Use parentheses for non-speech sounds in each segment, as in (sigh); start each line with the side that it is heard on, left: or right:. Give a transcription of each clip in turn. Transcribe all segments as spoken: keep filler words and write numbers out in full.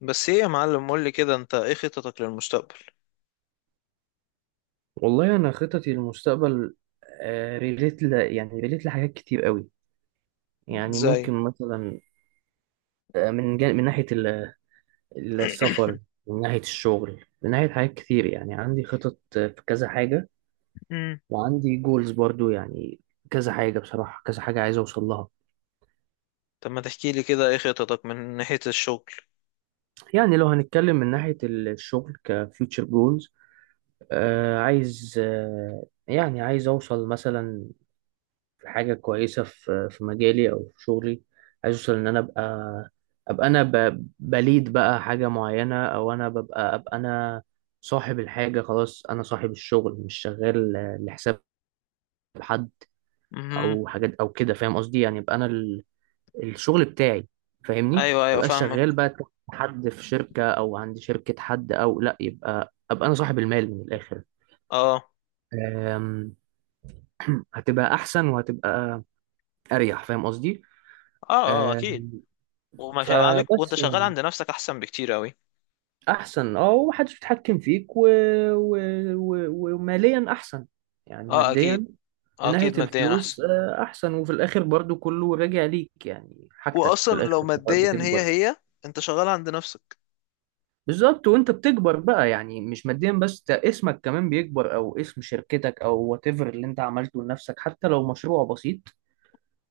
left: بس ايه يا معلم، قول لي كده، انت ايه خططك للمستقبل؟
right: والله انا خططي للمستقبل آه، ريليت ل... يعني ريليت لحاجات كتير قوي. يعني
left: ازاي؟
right: ممكن مثلا آه، من جان... من ناحيه ال- السفر،
left: (coughs)
right: من ناحيه الشغل، من ناحيه حاجات كتير. يعني عندي خطط آه، في كذا حاجه،
left: (clears throat) مم.
right: وعندي جولز برضو يعني كذا حاجه بصراحه، كذا حاجه عايز اوصل لها.
left: طب ما تحكي لي كده ايه خططك من ناحية الشغل؟
right: يعني لو هنتكلم من ناحيه الشغل كفيوتشر جولز آه عايز آه، يعني عايز اوصل مثلا في حاجة كويسة في في مجالي أو في شغلي. عايز أوصل إن أنا أبقى، أبقى أنا ب- بليد بقى حاجة معينة، أو أنا ببقى أبقى أنا صاحب الحاجة. خلاص أنا صاحب الشغل، مش شغال لحساب حد
left: امم.
right: أو حاجات أو كده، فاهم قصدي؟ يعني يبقى أنا ال- الشغل بتاعي، فاهمني،
left: ايوه ايوه،
right: مبقاش
left: فاهمك.
right: شغال بقى تحت حد في شركة أو عند شركة حد، أو لأ يبقى أبقى أنا صاحب المال من الآخر.
left: اه.
right: أم، هتبقى أحسن وهتبقى أريح، فاهم قصدي؟
left: اه. اه اكيد.
right: آمم،
left: وما شاء عليك، وانت
right: فبس
left: شغال
right: يعني
left: عند نفسك احسن بكتير قوي.
right: احسن اه، ومحدش بيتحكم فيك و... و... و... وماليا احسن، يعني
left: اه اكيد.
right: ماديا، من
left: آه
right: ناحية
left: اكيد، ماديا احسن.
right: الفلوس آه، احسن، وفي الاخر برضو كله راجع ليك، يعني حاجتك في
left: واصلا لو
right: الاخر
left: ماديا هي
right: بتكبر.
left: هي انت شغال عند نفسك.
right: بالظبط، وانت بتكبر بقى، يعني مش ماديا بس، ده اسمك كمان بيكبر، او اسم شركتك او وات ايفر اللي انت عملته لنفسك، حتى لو مشروع بسيط،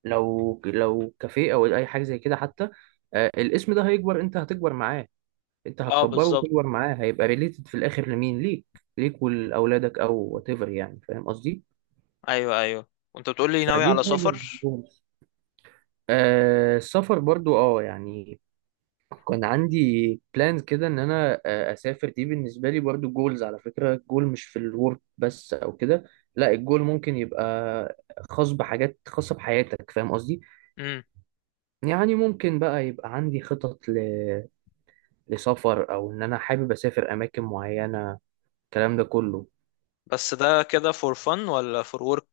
right: لو لو كافيه او اي حاجة زي كده حتى، آه، الاسم ده هيكبر، انت هتكبر معاه. انت
left: اه
right: هتكبره
left: بالظبط.
right: وتكبر معاه، هيبقى ريليتد في الاخر لمين؟ ليك. ليك ولاولادك او وات ايفر، يعني فاهم قصدي؟
left: ايوه ايوه. وانت بتقول لي ناوي
right: فدي
left: على
right: حاجه ما
left: سفر؟
right: بحبهمش. آه السفر برضو اه يعني، كان عندي بلانز كده ان انا آه اسافر. دي بالنسبه لي برضو جولز. على فكره الجول مش في الورك بس او كده، لا الجول ممكن يبقى خاص بحاجات خاصه بحياتك، فاهم قصدي؟
left: امم.
right: يعني ممكن بقى يبقى عندي خطط ل... لسفر، او ان انا حابب اسافر اماكن معينه، الكلام ده كله.
left: بس ده كده فور فن ولا فور ورك؟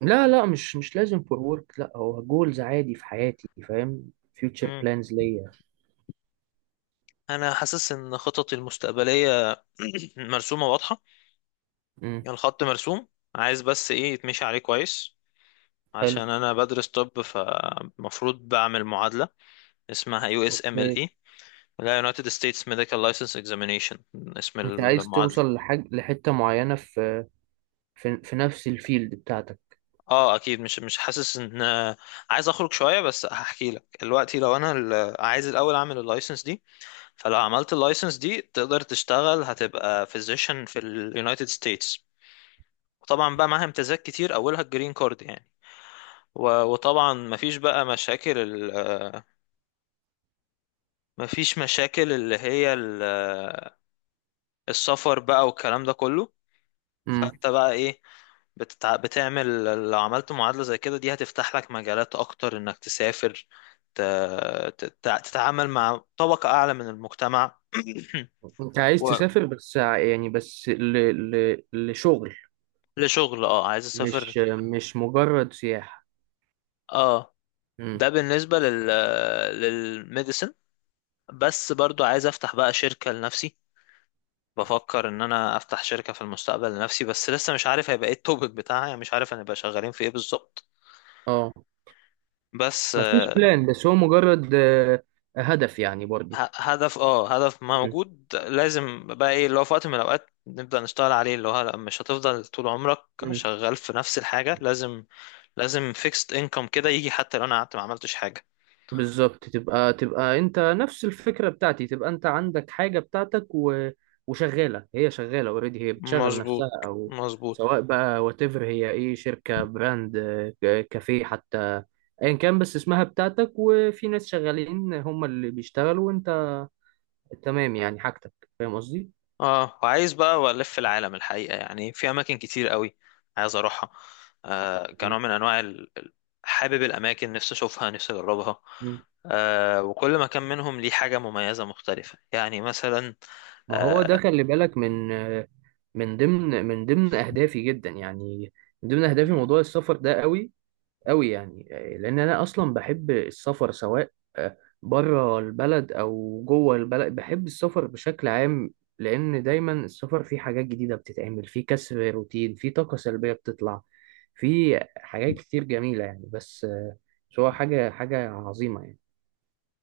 right: لا لا، مش مش لازم فور ورك، لا هو جولز عادي في حياتي، فاهم؟ فيوتشر بلانز ليا.
left: انا حاسس ان خططي المستقبليه (clears throat) مرسومه واضحه.
right: امم.
left: يعني الخط مرسوم، عايز بس ايه يتمشي عليه كويس.
right: حلو.
left: عشان انا بدرس طب، فمفروض بعمل معادله اسمها يو اس ام ال
right: اوكي.
left: اي، اللي هي United States Medical License Examination، اسم
right: انت عايز
left: المعادله.
right: توصل لحاجة، لحتة معينة في في, في نفس الفيلد بتاعتك.
left: اه اكيد. مش مش حاسس ان عايز اخرج شويه، بس هحكي لك دلوقتي. لو انا ال- عايز الاول اعمل اللايسنس دي، فلو عملت اللايسنس دي تقدر تشتغل، هتبقى فيزيشن في اليونايتد ستيتس. وطبعا بقى معاها امتيازات كتير، اولها الجرين كارد يعني. و- وطبعا مفيش بقى مشاكل ال- آه، مفيش مشاكل اللي هي ال- آه، السفر بقى والكلام ده كله.
right: امم.
left: فانت بقى ايه، بتتع... بتعمل لو عملت معادلة زي كده، دي هتفتح لك مجالات اكتر انك تسافر، ت... تت- تتعامل مع طبقة اعلى من المجتمع. (clears throat)
right: انت عايز تسافر بس ع- يعني بس ل... ل... لشغل،
left: ولشغل، اه عايز اسافر.
right: مش مش مجرد سياحة.
left: اه.
right: امم.
left: ده بالنسبة لل، للميديسن. بس برضو عايز افتح بقى شركة لنفسي. بفكر ان انا افتح شركة في المستقبل لنفسي، بس لسه مش عارف هيبقى ايه التوبيك بتاعها، يعني مش عارف هنبقى شغالين في ايه بالظبط.
right: اه.
left: بس
right: مفيش
left: آه،
right: بلان، بس هو مجرد آه، هدف يعني برضو.
left: ه- هدف اه، هدف موجود. لازم بقى ايه اللي هو في وقت من الاوقات نبدأ نشتغل عليه، اللي هو لأ، مش هتفضل طول عمرك
right: امم.
left: شغال في نفس الحاجة. لازم، لازم فيكست انكم كده يجي، حتى لو انا قعدت ما عملتش حاجة.
right: بالظبط. تبقى تبقى انت نفس الفكرة بتاعتي، تبقى انت عندك حاجة بتاعتك و... وشغالة، هي شغالة اوريدي، هي بتشغل
left: مظبوط،
right: نفسها، او
left: مظبوط.
right: سواء بقى واتيفر هي ايه، شركة، براند، آه، ك- كافيه حتى، ايا كان، بس اسمها بتاعتك وفي ناس شغالين هم اللي بيشتغلوا وانت تمام يعني، حاجتك. فاهم قصدي؟
left: اه وعايز بقى الف العالم الحقيقه، يعني في اماكن كتير قوي عايز اروحها. آه كنوع
right: مم.
left: من انواع ال- ال- حابب الاماكن، نفسي اشوفها، نفسي اجربها.
right: مم.
left: آه، وكل مكان منهم ليه حاجه مميزه مختلفه، يعني مثلا
right: ما هو ده،
left: آه.
right: خلي بالك من آه، من ضمن من ضمن اهدافي جدا يعني، من ضمن اهدافي موضوع السفر ده، قوي قوي يعني، آه، لان انا اصلا بحب السفر، سواء آه، بره البلد او جوه البلد، بحب السفر بشكل عام. لان دايما السفر فيه حاجات جديده بتتعمل، فيه كسر روتين، فيه طاقه سلبيه بتطلع، فيه حاجات كتير جميله يعني، بس آه، بس هو حاجه، حاجه عظيمه يعني.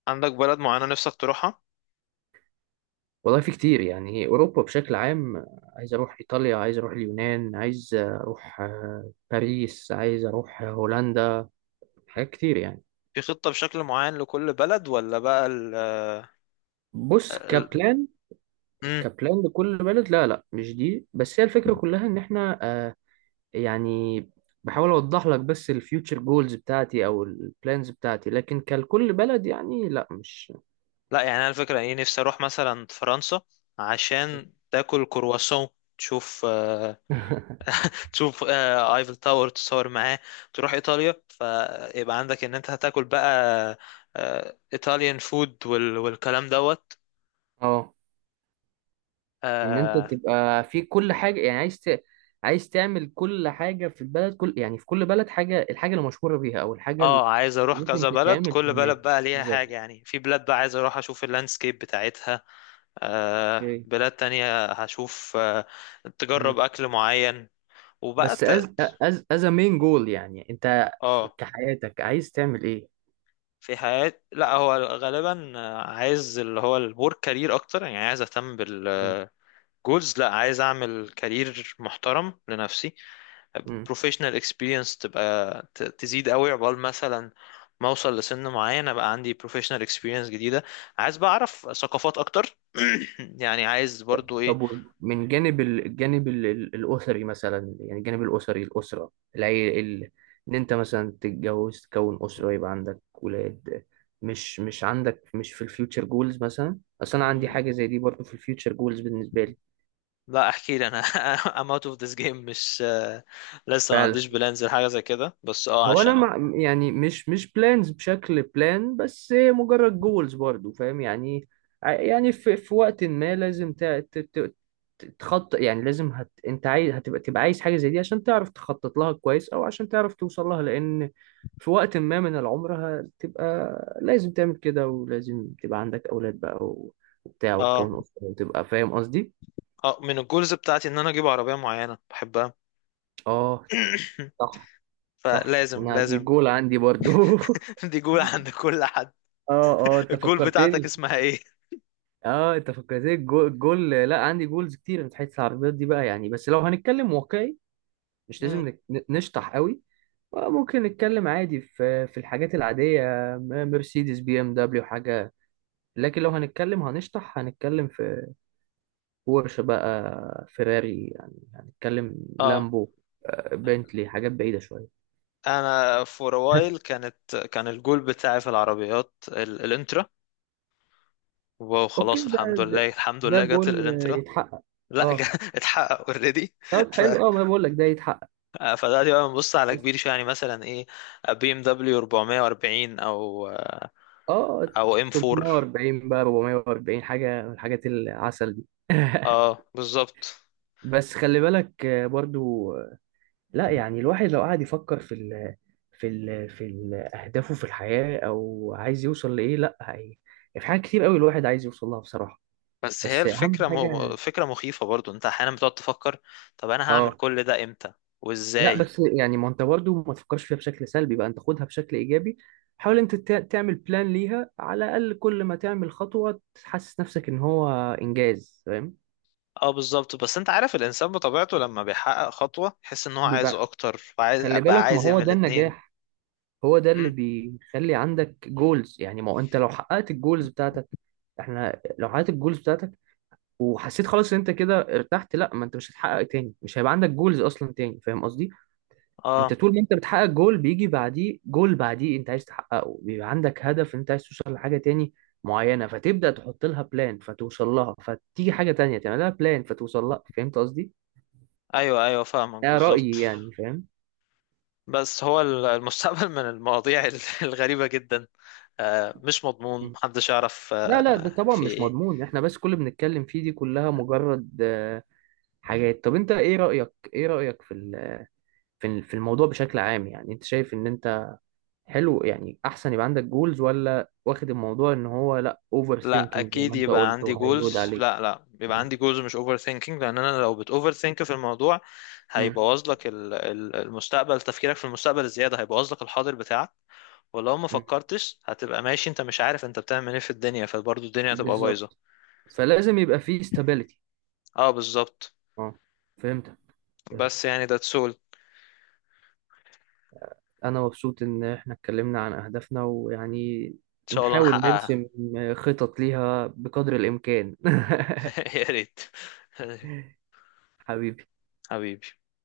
left: عندك بلد معينه نفسك تروحها؟
right: والله في كتير يعني، اوروبا بشكل عام آه، عايز اروح ايطاليا، عايز اروح اليونان، عايز اروح آه، باريس، عايز اروح هولندا، حاجات كتير يعني.
left: في خطه بشكل معين لكل بلد ولا بقى ال
right: بص
left: ال-
right: كبلان،
left: مم.
right: كبلان لكل بلد لا لا، مش دي بس، هي الفكرة كلها ان احنا آه يعني بحاول اوضح لك، بس الفيوتشر جولز بتاعتي او البلانز بتاعتي، لكن كلكل بلد يعني لا مش
left: لا يعني انا الفكره ايه، نفسي اروح مثلا فرنسا عشان تاكل كرواسون، تشوف آه،
right: (laughs)
left: تشوف آه، ايفل تاور، تصور معاه. تروح ايطاليا، فيبقى عندك ان انت هتاكل بقى ايطاليان فود وال... والكلام دوت.
right: اه. ان انت
left: اه.
right: تبقى في كل حاجة يعني، عايز ت... عايز تعمل كل حاجة في البلد، كل يعني في كل بلد حاجة، الحاجة اللي مشهورة بيها او الحاجة اللي
left: آه، عايز اروح
right: ممكن
left: كذا بلد،
right: تتعمل
left: كل بلد
right: هناك.
left: بقى ليها حاجة.
right: بالظبط.
left: يعني في بلاد بقى عايز اروح اشوف اللاندسكيب بتاعتها، آه
right: اوكي.
left: بلاد تانية هشوف آه،
right: مم.
left: تجرب اكل معين وبقى
right: بس از
left: ت...
right: از از مين جول يعني، انت في-
left: اه.
right: كحياتك عايز تعمل ايه؟
left: في حياة، لا هو غالبا آه، عايز اللي هو الورك كارير اكتر. يعني عايز اهتم بال جولز، لا عايز اعمل كارير محترم لنفسي.
right: مم.
left: بروفيشنال اكسبيرينس تبقى ت- تزيد قوي، عقبال مثلا ما اوصل لسن معين ابقى عندي بروفيشنال اكسبيرينس جديده. عايز بقى اعرف ثقافات اكتر. (clears throat) يعني عايز برضو ايه.
right: طب و- من جانب ال- الجانب ال- ال- الأسري مثلا، يعني الجانب الأسري، الأسرة، العي... ال... إن أنت مثلا تتجوز، تكون أسرة، يبقى عندك ولاد، مش مش عندك مش في الفيوتشر جولز مثلا؟ أصل أنا عندي
left: مم،
right: حاجة زي دي برضه في الفيوتشر جولز بالنسبة لي.
left: لا احكي لي انا. (laughs) I'm out of this game. مش آه، لسه ما
right: فعلا.
left: عنديش بلانز لحاجه زي كده، بس اه
right: هو أنا
left: عشان.
right: مع... يعني مش مش بلانز بشكل بلان، بس هي مجرد جولز برضه، فاهم يعني؟ ع- يعني في, في وقت ما لازم ت... ت... ت... تخطط يعني، لازم هت... انت عايز هتبقى، تبقى عايز حاجة زي دي عشان تعرف تخطط لها كويس، او عشان تعرف توصل لها، لان في وقت ما من العمر هتبقى لازم تعمل كده، ولازم تبقى عندك اولاد بقى و- وبتاع،
left: اه.
right: وتكون اسرة، وتبقى فاهم قصدي.
left: اه من الجولز بتاعتي ان انا اجيب عربيه معينه بحبها.
right: اه.
left: (clears throat)
right: صح. صح،
left: فلازم،
right: انا دي
left: لازم.
right: جول عندي برضو (laughs)
left: (laughs) دي جول عند كل حد.
right: اه اه، انت
left: الجول بتاعتك
right: فكرتني.
left: اسمها ايه؟
right: اه انت فكرتني الجو- الجول، لا عندي جولز كتير في حته العربيات دي بقى يعني، بس لو هنتكلم واقعي، مش
left: مم.
right: لازم نك- ن- نشطح قوي. ممكن نتكلم عادي في في الحاجات العادية، م- مرسيدس، بي ام دبليو حاجة. لكن لو هنتكلم هنشطح، هنتكلم في بورش بقى، فيراري، يعني هنتكلم
left: اه
right: لامبو، آه، بنتلي، حاجات بعيدة شوية.
left: انا فور وايل، كانت كان الجول بتاعي في العربيات ال- الانترا. واو،
right: اوكي
left: خلاص
right: ده
left: الحمد لله،
right: ده,
left: الحمد
right: ده
left: لله، جت ال-
right: جول آه،
left: الانترا.
right: يتحقق.
left: لا جا،
right: اه.
left: (laughs) اتحقق اوريدي.
right: طب
left: ف
right: حلو اه، ما أنا بقول لك ده يتحقق.
left: آه، فدلوقتي بقى بنبص على
right: بس
left: كبير شويه، يعني مثلا ايه، بي ام دبليو أربعميه وأربعين او آه،
right: اه
left: او ام فور.
right: ثلاث مية واربعين بقى اربع مية واربعين، حاجة من الحاجات العسل دي (laughs)
left: اه بالظبط.
right: بس خلي بالك آه، برضو، لا يعني الواحد لو قعد يفكر في ال في ال في ال أهدافه في الحياة، أو عايز يوصل لإيه، لا هي في حاجات كتير قوي الواحد عايز يوصل لها بصراحة.
left: بس هي
right: بس أهم
left: الفكره مه...
right: حاجة
left: فكره مخيفه برضو، انت احيانا بتقعد تفكر طب انا هعمل
right: آه،
left: كل ده امتى
right: لا
left: وازاي.
right: بس يعني ما أنت برضه ما تفكرش فيها بشكل سلبي بقى، أنت خدها بشكل إيجابي، حاول أنت تع- تعمل بلان ليها، على الأقل كل ما تعمل خطوة تحسس نفسك إن هو إنجاز، فاهم؟
left: اه بالظبط. بس انت عارف الانسان بطبيعته لما بيحقق خطوة يحس ان هو
right: دي
left: عايز
right: بقى،
left: اكتر، وعايز
right: خلي
left: بقى،
right: بالك، ما
left: عايز
right: هو
left: يعمل
right: ده
left: الاتنين.
right: النجاح، هو ده اللي
left: مم.
right: بيخلي عندك جولز يعني. ما هو انت لو حققت الجولز بتاعتك، احنا لو حققت الجولز بتاعتك وحسيت خلاص ان انت كده ارتحت، لا ما انت مش هتحقق تاني، مش هيبقى عندك جولز اصلا تاني، فاهم قصدي؟
left: اه.
right: انت طول ما انت بتحقق جول بيجي بعديه جول بعديه انت عايز تحققه، بيبقى عندك هدف انت عايز توصل لحاجة تاني معينة، فتبدأ تحط لها بلان فتوصل لها، فتيجي حاجة تانية تعمل لها بلان فتوصل لها، فهمت قصدي؟
left: ايوه ايوه، فاهمك
right: ده
left: بالظبط.
right: رأيي يعني، فاهم؟
left: بس هو ال- (laughs) المستقبل من المواضيع ال- (laughs) الغريبة جدا. آه، مش مضمون، محدش يعرف
right: لا لا ده
left: آه
right: طبعا
left: في
right: مش
left: ايه.
right: مضمون، احنا بس كل اللي بنتكلم فيه دي كلها مجرد حاجات. طب انت ايه رأيك، ايه رأيك في ال- في ال- في الموضوع بشكل عام يعني، انت شايف ان انت حلو يعني احسن يبقى عندك جولز، ولا واخد الموضوع ان هو لا اوفر
left: لا
right: ثينكينج زي ما
left: اكيد
right: انت
left: يبقى
right: قلت
left: عندي
right: وهيلود
left: جولز،
right: عليك.
left: لا لا، يبقى
right: مم.
left: عندي جولز مش اوفر ثينكينج. لان انا لو بت اوفر ثينك في الموضوع
right: مم.
left: هيبوظ لك ال- ال- المستقبل. تفكيرك في المستقبل الزيادة هيبوظ لك الحاضر بتاعك. ولو ما
right: مم.
left: فكرتش هتبقى ماشي انت مش عارف انت بتعمل ايه في الدنيا، فبرضه الدنيا هتبقى بايظه.
right: بالظبط. فلازم يبقى فيه استابيليتي.
left: اه بالظبط.
right: اه. فهمتك.
left: بس
right: فهمتك.
left: يعني ده تسول ان
right: انا مبسوط ان احنا اتكلمنا عن اهدافنا ويعني
left: شاء الله
right: نحاول
left: نحققها.
right: نرسم خطط ليها بقدر الامكان (laughs)
left: (laughs) يا ريت.
right: حبيبي.
left: (laughs) حبيبي.